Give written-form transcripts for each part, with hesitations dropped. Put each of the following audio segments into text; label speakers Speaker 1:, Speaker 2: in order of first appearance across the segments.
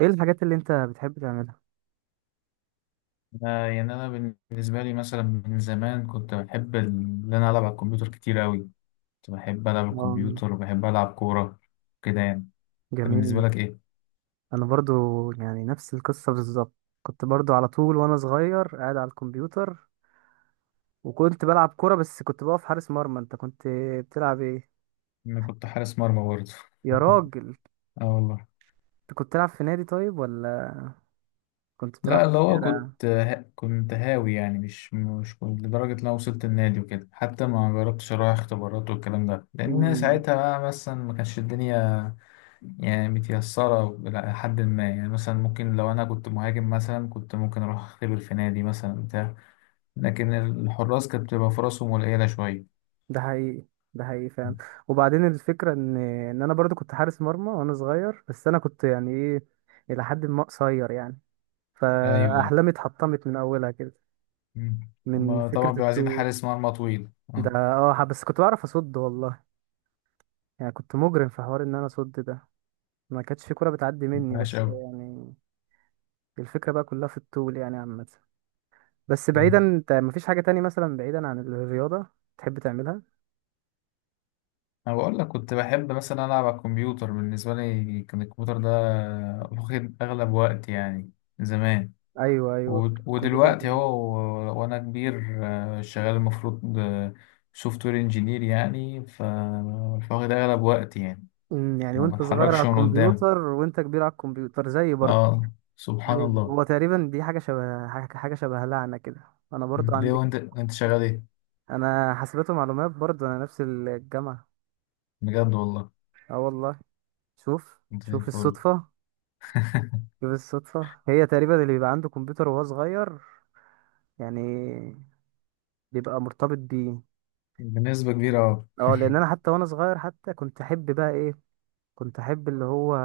Speaker 1: ايه الحاجات اللي انت بتحب تعملها؟
Speaker 2: أنا بالنسبة لي مثلا من زمان كنت بحب إن أنا ألعب على الكمبيوتر كتير أوي. كنت بحب ألعب على
Speaker 1: آه.
Speaker 2: الكمبيوتر وبحب ألعب كورة كده يعني. أنت بالنسبة
Speaker 1: جميل.
Speaker 2: لك إيه؟
Speaker 1: انا برضو، يعني نفس القصة بالظبط. كنت برضو على طول وانا صغير قاعد على الكمبيوتر، وكنت بلعب كرة بس كنت بقف حارس مرمى. انت كنت بتلعب ايه؟
Speaker 2: أنا كنت حارس مرمى برضه.
Speaker 1: يا راجل.
Speaker 2: آه والله.
Speaker 1: انت كنت بتلعب في نادي طيب ولا كنت بتلعب
Speaker 2: لا،
Speaker 1: في
Speaker 2: اللي هو
Speaker 1: الشارع؟
Speaker 2: كنت هاوي، يعني مش كنت لدرجة إن أنا وصلت النادي وكده، حتى ما جربتش أروح اختبارات والكلام ده، لأن
Speaker 1: امم.
Speaker 2: ساعتها بقى مثلا ما كانش الدنيا يعني متيسرة إلى حد ما. يعني مثلا ممكن لو أنا كنت مهاجم مثلا كنت ممكن أروح أختبر في نادي مثلا، لكن الحراس كانت بتبقى فرصهم قليلة شوية.
Speaker 1: ده حقيقي. ده حقيقي فعلا. وبعدين الفكرة ان انا برضو كنت حارس مرمى وانا صغير، بس انا كنت يعني ايه، الى حد ما قصير يعني،
Speaker 2: أيوه.
Speaker 1: فاحلامي اتحطمت من اولها كده،
Speaker 2: مم.
Speaker 1: من
Speaker 2: هما طبعا
Speaker 1: فكرة
Speaker 2: بيبقوا عايزين
Speaker 1: التوت
Speaker 2: حارس مرمى طويل، اه.
Speaker 1: ده. بس كنت بعرف اصد والله، يعني كنت مجرم في حوار ان انا اصد ده، ما كانتش في كرة بتعدي مني
Speaker 2: ماشي
Speaker 1: بس
Speaker 2: أوي.
Speaker 1: يعني الفكرة بقى كلها في الطول يعني عامة. بس
Speaker 2: مم.
Speaker 1: بعيدا، انت مفيش حاجة تاني مثلا بعيدا عن الرياضة تحب تعملها؟
Speaker 2: أنا بقول لك كنت بحب مثلا ألعب على الكمبيوتر، بالنسبة لي كان الكمبيوتر ده واخد أغلب وقت يعني، زمان.
Speaker 1: ايوه، ايوه، الكمبيوتر
Speaker 2: ودلوقتي هو وأنا كبير، آه، شغال المفروض سوفت وير انجينير، يعني فواخد أغلب وقت يعني.
Speaker 1: يعني
Speaker 2: ما
Speaker 1: وانت صغير على
Speaker 2: بتحركش من قدامه،
Speaker 1: الكمبيوتر وانت كبير على الكمبيوتر زي برضه،
Speaker 2: اه سبحان
Speaker 1: زي
Speaker 2: الله.
Speaker 1: هو تقريبا. دي حاجة شبه حاجة حاجة شبه لعنة كده. انا
Speaker 2: مم.
Speaker 1: برضو
Speaker 2: ليه؟
Speaker 1: عندك،
Speaker 2: وأنت شغال إيه؟
Speaker 1: انا حاسبات ومعلومات برضو، انا نفس الجامعة.
Speaker 2: بجد والله.
Speaker 1: اه والله. شوف
Speaker 2: انت زي
Speaker 1: شوف
Speaker 2: الفل.
Speaker 1: الصدفة. شوف الصدفة، هي تقريبا اللي بيبقى عنده كمبيوتر وهو صغير يعني بيبقى مرتبط بيه.
Speaker 2: بنسبة كبيرة أوي.
Speaker 1: اه، لان انا حتى وانا صغير حتى كنت احب بقى ايه، كنت احب اللي هو،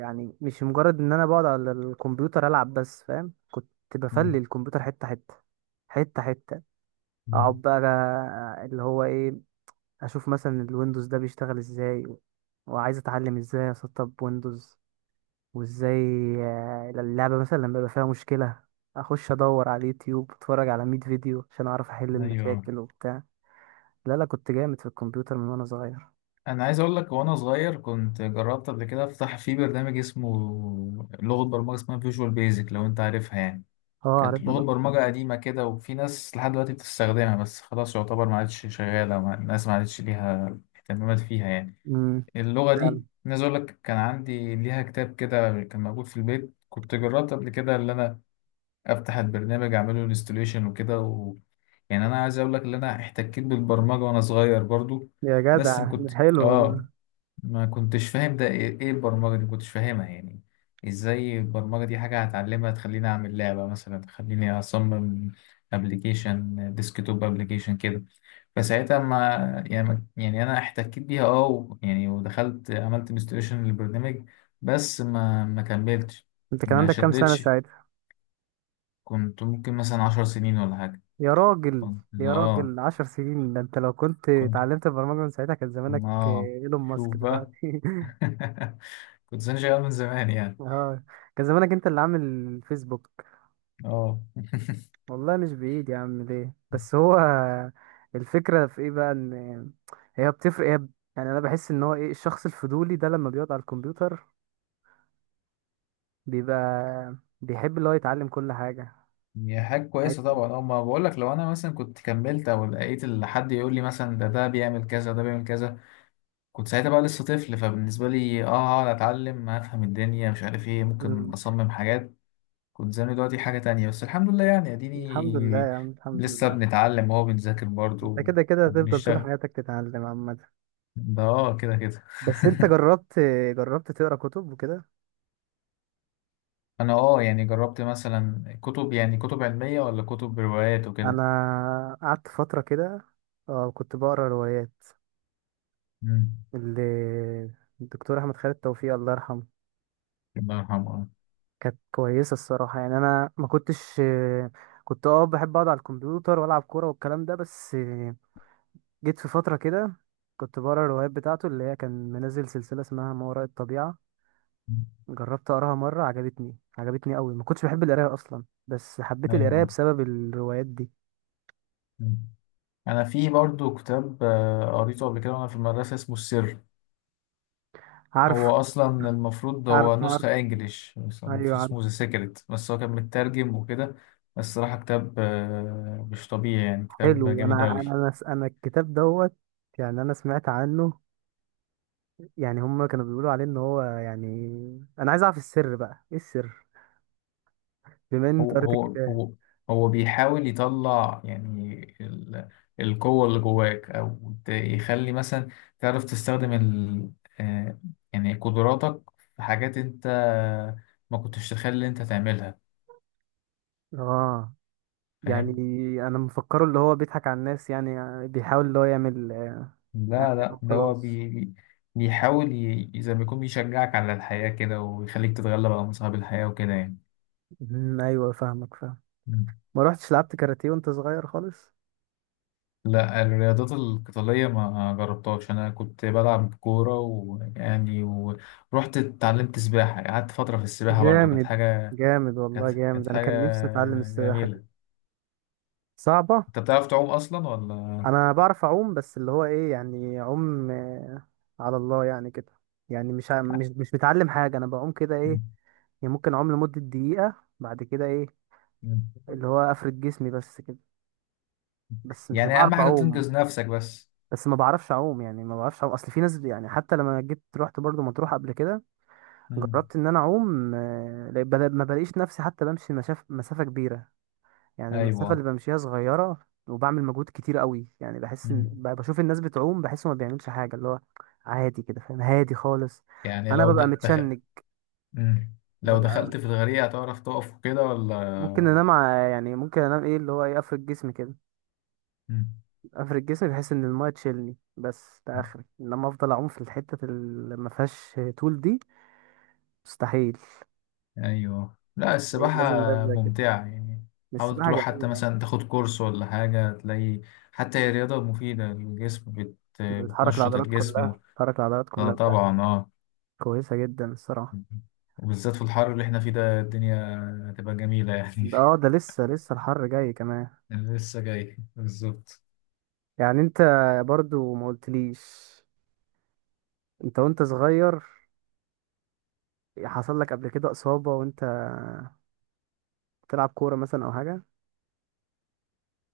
Speaker 1: يعني مش مجرد ان انا بقعد على الكمبيوتر العب بس، فاهم، كنت
Speaker 2: مم.
Speaker 1: بفلي الكمبيوتر حتة حتة، حتة حتة.
Speaker 2: مم.
Speaker 1: اقعد بقى، اللي هو ايه، اشوف مثلا الويندوز ده بيشتغل ازاي، وعايز اتعلم ازاي اسطب ويندوز وازاي. اللعبة مثلا لما يبقى فيها مشكلة، اخش ادور على اليوتيوب، اتفرج على 100 فيديو عشان اعرف احل
Speaker 2: أيوه.
Speaker 1: المشاكل وبتاع. لا، لا، كنت جامد في الكمبيوتر من وانا صغير.
Speaker 2: أنا عايز أقول لك وأنا صغير كنت جربت قبل كده أفتح في برنامج اسمه لغة برمجة، اسمها فيجوال بيزك، لو أنت عارفها يعني.
Speaker 1: اه
Speaker 2: كانت
Speaker 1: عارفها
Speaker 2: لغة
Speaker 1: طبعا.
Speaker 2: برمجة قديمة كده، وفي ناس لحد دلوقتي بتستخدمها، بس خلاص يعتبر ما عادش شغالة، الناس ما عادش ليها اهتمامات فيها يعني،
Speaker 1: امم.
Speaker 2: اللغة دي.
Speaker 1: فعلا.
Speaker 2: أنا عايز أقول لك كان عندي ليها كتاب كده، كان موجود في البيت، كنت جربت قبل كده اللي أنا أفتح البرنامج أعمله انستوليشن وكده. يعني انا عايز اقول لك ان انا احتكيت بالبرمجه وانا صغير برضو.
Speaker 1: يا
Speaker 2: بس
Speaker 1: جدع حلو
Speaker 2: اه
Speaker 1: والله.
Speaker 2: ما كنتش فاهم ده إيه البرمجه دي، ما كنتش فاهمها يعني. ازاي البرمجه دي حاجه هتعلمها تخليني اعمل لعبه مثلا، تخليني اصمم ابلكيشن، ديسكتوب ابلكيشن كده. فساعتها يعني انا احتكيت بيها يعني ودخلت عملت انستليشن للبرنامج، بس ما كملتش،
Speaker 1: انت كان
Speaker 2: ما
Speaker 1: عندك كام سنة
Speaker 2: شدتش.
Speaker 1: ساعتها؟
Speaker 2: كنت ممكن مثلا 10 سنين ولا حاجه.
Speaker 1: يا راجل.
Speaker 2: كنت
Speaker 1: يا
Speaker 2: اه
Speaker 1: راجل، 10 سنين، ده انت لو كنت اتعلمت البرمجة من ساعتها كان زمانك
Speaker 2: اه
Speaker 1: ايلون ماسك
Speaker 2: شوف بقى.
Speaker 1: دلوقتي.
Speaker 2: كنت سنجي من زمان يعني،
Speaker 1: اه، كان زمانك انت اللي عامل فيسبوك.
Speaker 2: اه.
Speaker 1: والله مش بعيد يا عم. ليه بس هو، الفكرة في ايه بقى؟ ان هي بتفرق يعني انا بحس ان هو ايه الشخص الفضولي ده، لما بيقعد على الكمبيوتر بيبقى بيحب اللي هو يتعلم كل حاجة.
Speaker 2: هي حاجة كويسة
Speaker 1: عايز.
Speaker 2: طبعا، اه. ما بقول لك لو انا مثلا كنت كملت او لقيت حد يقول لي مثلا ده بيعمل كذا، ده بيعمل كذا. كنت ساعتها بقى لسه طفل، فبالنسبة لي اه هقعد اتعلم، هفهم الدنيا مش عارف ايه، ممكن
Speaker 1: مم.
Speaker 2: اصمم حاجات. كنت زمان دلوقتي حاجة تانية، بس الحمد لله يعني،
Speaker 1: الحمد لله
Speaker 2: اديني
Speaker 1: يا عم، الحمد
Speaker 2: لسه
Speaker 1: لله.
Speaker 2: بنتعلم اهو، بنذاكر
Speaker 1: انت
Speaker 2: برضه،
Speaker 1: كده كده هتفضل طول
Speaker 2: وبنشتغل.
Speaker 1: حياتك تتعلم عامة.
Speaker 2: ده اه كده كده.
Speaker 1: بس انت جربت تقرا كتب وكده؟
Speaker 2: انا، اه، يعني جربت مثلا كتب، يعني كتب علمية ولا كتب روايات وكده.
Speaker 1: انا قعدت فترة كده، اه كنت بقرا روايات
Speaker 2: مم.
Speaker 1: اللي الدكتور احمد خالد توفيق، الله يرحمه.
Speaker 2: الله يرحمه. آه.
Speaker 1: كانت كويسة الصراحة. يعني أنا ما كنتش، كنت بحب أقعد على الكمبيوتر وألعب كورة والكلام ده بس. جيت في فترة كده كنت بقرا الروايات بتاعته، اللي هي كان منزل سلسلة اسمها ما وراء الطبيعة.
Speaker 2: مم.
Speaker 1: جربت أقراها مرة، عجبتني عجبتني أوي. ما كنتش بحب القراية أصلا، بس حبيت القراية
Speaker 2: ايوه.
Speaker 1: بسبب الروايات دي.
Speaker 2: مم. انا في برضو كتاب، آه، قريته قبل كده وانا في المدرسة، اسمه السر.
Speaker 1: عارف.
Speaker 2: هو اصلا المفروض هو
Speaker 1: عارف
Speaker 2: نسخة
Speaker 1: عارف.
Speaker 2: انجليش، بس هو
Speaker 1: أيوه
Speaker 2: المفروض
Speaker 1: عارف.
Speaker 2: اسمه ذا سيكريت، بس هو كان مترجم وكده. بس صراحة كتاب، آه، مش طبيعي يعني، كتاب
Speaker 1: حلو. أنا
Speaker 2: جامد
Speaker 1: أنا
Speaker 2: اوي.
Speaker 1: أنا أنا الكتاب دوت، يعني أنا سمعت عنه، يعني هما كانوا بيقولوا عليه إن هو يعني. أنا عايز أعرف السر بقى، إيه السر؟ بما ان انت
Speaker 2: هو
Speaker 1: قريت
Speaker 2: هو
Speaker 1: الكتاب.
Speaker 2: هو هو بيحاول يطلع يعني القوة اللي جواك، أو يخلي مثلا تعرف تستخدم ال آه، يعني قدراتك، في حاجات أنت ما كنتش تخلي أنت تعملها.
Speaker 1: اه. يعني
Speaker 2: فاهم؟
Speaker 1: انا مفكره اللي هو بيضحك على الناس يعني، بيحاول اللي هو يعمل يعني،
Speaker 2: لا، لا، ده هو
Speaker 1: خلاص.
Speaker 2: بيحاول زي ما يكون بيشجعك على الحياة كده، ويخليك تتغلب على مصاعب الحياة وكده
Speaker 1: مم، ايوه فاهمك فاهم.
Speaker 2: يعني.
Speaker 1: ما روحتش لعبت كاراتيه وانت صغير خالص؟
Speaker 2: لا، الرياضات القتالية ما جربتهاش، أنا كنت بلعب كورة ويعني، ورحت اتعلمت سباحة، قعدت فترة في السباحة برضو، كانت
Speaker 1: جامد.
Speaker 2: حاجة،
Speaker 1: جامد والله،
Speaker 2: كانت
Speaker 1: جامد.
Speaker 2: كانت
Speaker 1: انا
Speaker 2: حاجة
Speaker 1: كان نفسي اتعلم السباحه دي.
Speaker 2: جميلة.
Speaker 1: صعبه.
Speaker 2: أنت بتعرف تعوم أصلا ولا؟
Speaker 1: انا بعرف اعوم بس اللي هو ايه، يعني اعوم على الله يعني كده. يعني مش ع- مش مش متعلم حاجه، انا بعوم كده ايه،
Speaker 2: مم.
Speaker 1: يعني ممكن اعوم لمده دقيقه، بعد كده ايه
Speaker 2: مم.
Speaker 1: اللي هو افرد جسمي بس. بس مش
Speaker 2: يعني أهم
Speaker 1: بعرف
Speaker 2: حاجة
Speaker 1: اعوم.
Speaker 2: تنقذ نفسك بس.
Speaker 1: بس ما بعرفش اعوم، يعني ما بعرفش اعوم. اصل في ناس يعني، حتى لما جيت رحت برضو مطروح قبل كده،
Speaker 2: مم.
Speaker 1: جربت ان انا اعوم ما بلاقيش نفسي حتى بمشي مسافة كبيرة. يعني المسافة اللي
Speaker 2: أيوة.
Speaker 1: بمشيها صغيرة وبعمل مجهود كتير قوي. يعني بحس ان
Speaker 2: مم.
Speaker 1: بشوف الناس بتعوم بحس ما بيعملش حاجة اللي هو عادي كده، فاهم، هادي خالص.
Speaker 2: يعني
Speaker 1: انا
Speaker 2: لو
Speaker 1: ببقى
Speaker 2: دخل.
Speaker 1: متشنج،
Speaker 2: مم. لو
Speaker 1: ببقى،
Speaker 2: دخلت في الغريق هتعرف تقف وكده ولا؟
Speaker 1: ممكن انام يعني ممكن انام ايه اللي هو يقفل جسمي كده،
Speaker 2: مم.
Speaker 1: افرد جسمي بحيث ان المايه تشيلني، بس ده اخري. انما افضل اعوم في الحته اللي ما فيهاش طول دي، مستحيل.
Speaker 2: ايوه، لا
Speaker 1: هي
Speaker 2: السباحة
Speaker 1: لازم لازم زي كده.
Speaker 2: ممتعة يعني. حاول
Speaker 1: السباحه
Speaker 2: تروح حتى
Speaker 1: جميله.
Speaker 2: مثلا تاخد كورس ولا حاجة، تلاقي حتى هي رياضة مفيدة للجسم،
Speaker 1: بتحرك
Speaker 2: بتنشط
Speaker 1: العضلات
Speaker 2: الجسم.
Speaker 1: كلها بتحرك العضلات
Speaker 2: آه،
Speaker 1: كلها بتاع.
Speaker 2: طبعا اه.
Speaker 1: كويسه جدا الصراحه.
Speaker 2: وبالذات في الحر اللي احنا فيه ده، الدنيا هتبقى جميلة يعني.
Speaker 1: ده لسه لسه الحر جاي كمان.
Speaker 2: أنا لسه جاي بالظبط.
Speaker 1: يعني انت برضو ما قلتليش، انت وانت صغير حصل لك قبل كده اصابه وانت بتلعب كوره مثلا او حاجه؟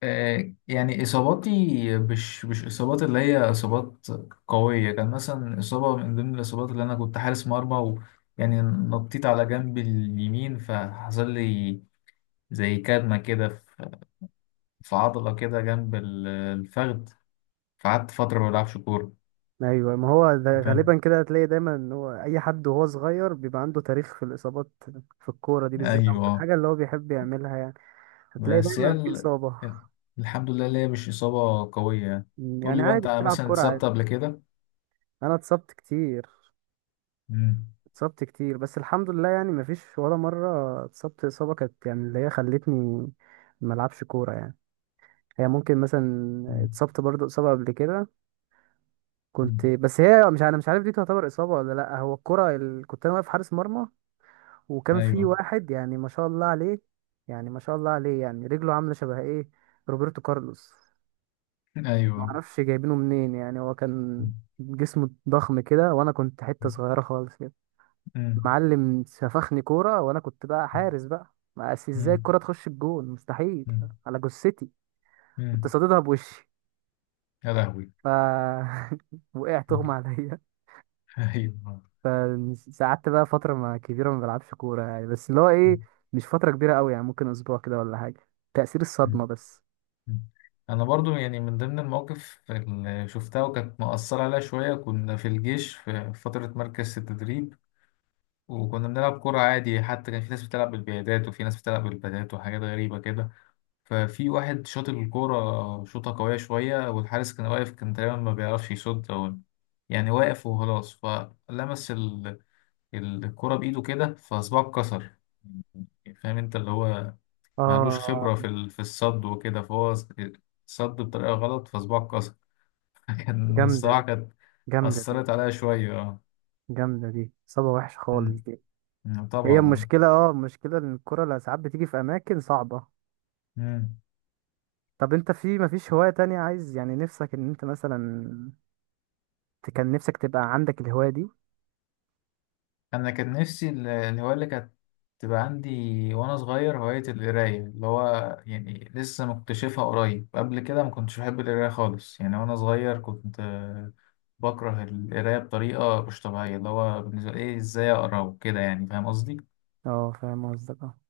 Speaker 2: آه، يعني إصاباتي مش إصابات اللي هي إصابات قوية. كان مثلا إصابة من ضمن الإصابات، اللي أنا كنت حارس مرمى ويعني نطيت على جنب اليمين، فحصل لي زي كدمة كده في عضلة كده جنب الفخذ. فقعدت فترة ما بلعبش كورة.
Speaker 1: ايوه، ما هو ده
Speaker 2: فاهم.
Speaker 1: غالبا كده، هتلاقي دايما ان هو اي حد وهو صغير بيبقى عنده تاريخ في الاصابات في الكوره دي بالذات، او في
Speaker 2: أيوه.
Speaker 1: الحاجه اللي هو بيحب يعملها يعني، هتلاقي
Speaker 2: بس هي
Speaker 1: دايما في اصابه.
Speaker 2: الحمد لله اللي هي مش إصابة قوية يعني. قول
Speaker 1: يعني
Speaker 2: لي بقى،
Speaker 1: عادي
Speaker 2: أنت
Speaker 1: بتلعب
Speaker 2: مثلا
Speaker 1: كوره
Speaker 2: اتصبت
Speaker 1: عادي.
Speaker 2: قبل كده؟
Speaker 1: انا اتصبت كتير.
Speaker 2: مم.
Speaker 1: اتصبت كتير بس الحمد لله، يعني مفيش ولا مره اتصبت اصابه كانت يعني اللي هي خلتني ما العبش كوره يعني. هي ممكن مثلا
Speaker 2: مم.
Speaker 1: اتصبت برضو اصابه قبل كده
Speaker 2: مم.
Speaker 1: كنت، بس هي مش، انا مش عارف دي تعتبر اصابه ولا لا. هو الكوره كنت انا واقف حارس مرمى، وكان في
Speaker 2: أيوه.
Speaker 1: واحد يعني ما شاء الله عليه، يعني ما شاء الله عليه، يعني رجله عامله شبه ايه، روبرتو كارلوس، ما
Speaker 2: أيوه.
Speaker 1: اعرفش جايبينه منين، يعني هو
Speaker 2: مم.
Speaker 1: كان جسمه ضخم كده وانا كنت حته صغيره خالص كده.
Speaker 2: مم.
Speaker 1: معلم سفخني كوره وانا كنت بقى حارس بقى، ما أس- ازاي
Speaker 2: مم.
Speaker 1: الكوره تخش الجون، مستحيل،
Speaker 2: مم.
Speaker 1: على جثتي. كنت
Speaker 2: مم.
Speaker 1: صاددها بوشي،
Speaker 2: يا لهوي.
Speaker 1: ف وقعت اغمى عليا.
Speaker 2: أيوه.
Speaker 1: فقعدت بقى فترة ما كبيرة ما بلعبش كورة يعني، بس اللي هو ايه، مش فترة كبيرة قوي، يعني ممكن اسبوع كده ولا حاجة، تأثير الصدمة بس.
Speaker 2: انا برضو يعني، من ضمن المواقف اللي شفتها وكانت مأثرة عليا شوية، كنا في الجيش في فترة مركز التدريب. وكنا بنلعب كرة عادي، حتى كان في ناس بتلعب بالبيادات وفي ناس بتلعب بالبادات وحاجات غريبة كده. ففي واحد شاط الكورة شوطة قوية شوية، والحارس كان واقف كان تقريبا ما بيعرفش يصد، أو يعني واقف وخلاص، فلمس الكرة بإيده كده، فصباعه اتكسر. فاهم انت؟ اللي هو معلوش
Speaker 1: اه،
Speaker 2: خبرة في في الصد وكده، فهو صد بطريقة غلط، فصباعه اتكسر. كان،
Speaker 1: جامدة
Speaker 2: الصراحة
Speaker 1: دي،
Speaker 2: كانت
Speaker 1: جامدة دي.
Speaker 2: أثرت عليا شوية اه.
Speaker 1: جامدة دي، صدمة وحشة خالص
Speaker 2: مم.
Speaker 1: دي.
Speaker 2: مم،
Speaker 1: هي
Speaker 2: طبعا اه.
Speaker 1: المشكلة ان الكورة اللي ساعات بتيجي في اماكن صعبة.
Speaker 2: مم.
Speaker 1: طب انت، في مفيش هواية تانية عايز يعني نفسك ان انت مثلا كان نفسك تبقى عندك الهواية دي؟
Speaker 2: أنا كان نفسي الهواية اللي كانت تبقى عندي وأنا صغير، هواية القراية، اللي هو يعني لسه مكتشفها قريب، قبل كده ما كنتش بحب القراية خالص يعني. وأنا صغير كنت، آه، بكره القراية بطريقة مش طبيعية، اللي هو بالنسبة لي إيه، إزاي أقرأ وكده يعني. فاهم قصدي؟
Speaker 1: اه فاهم قصدك اه.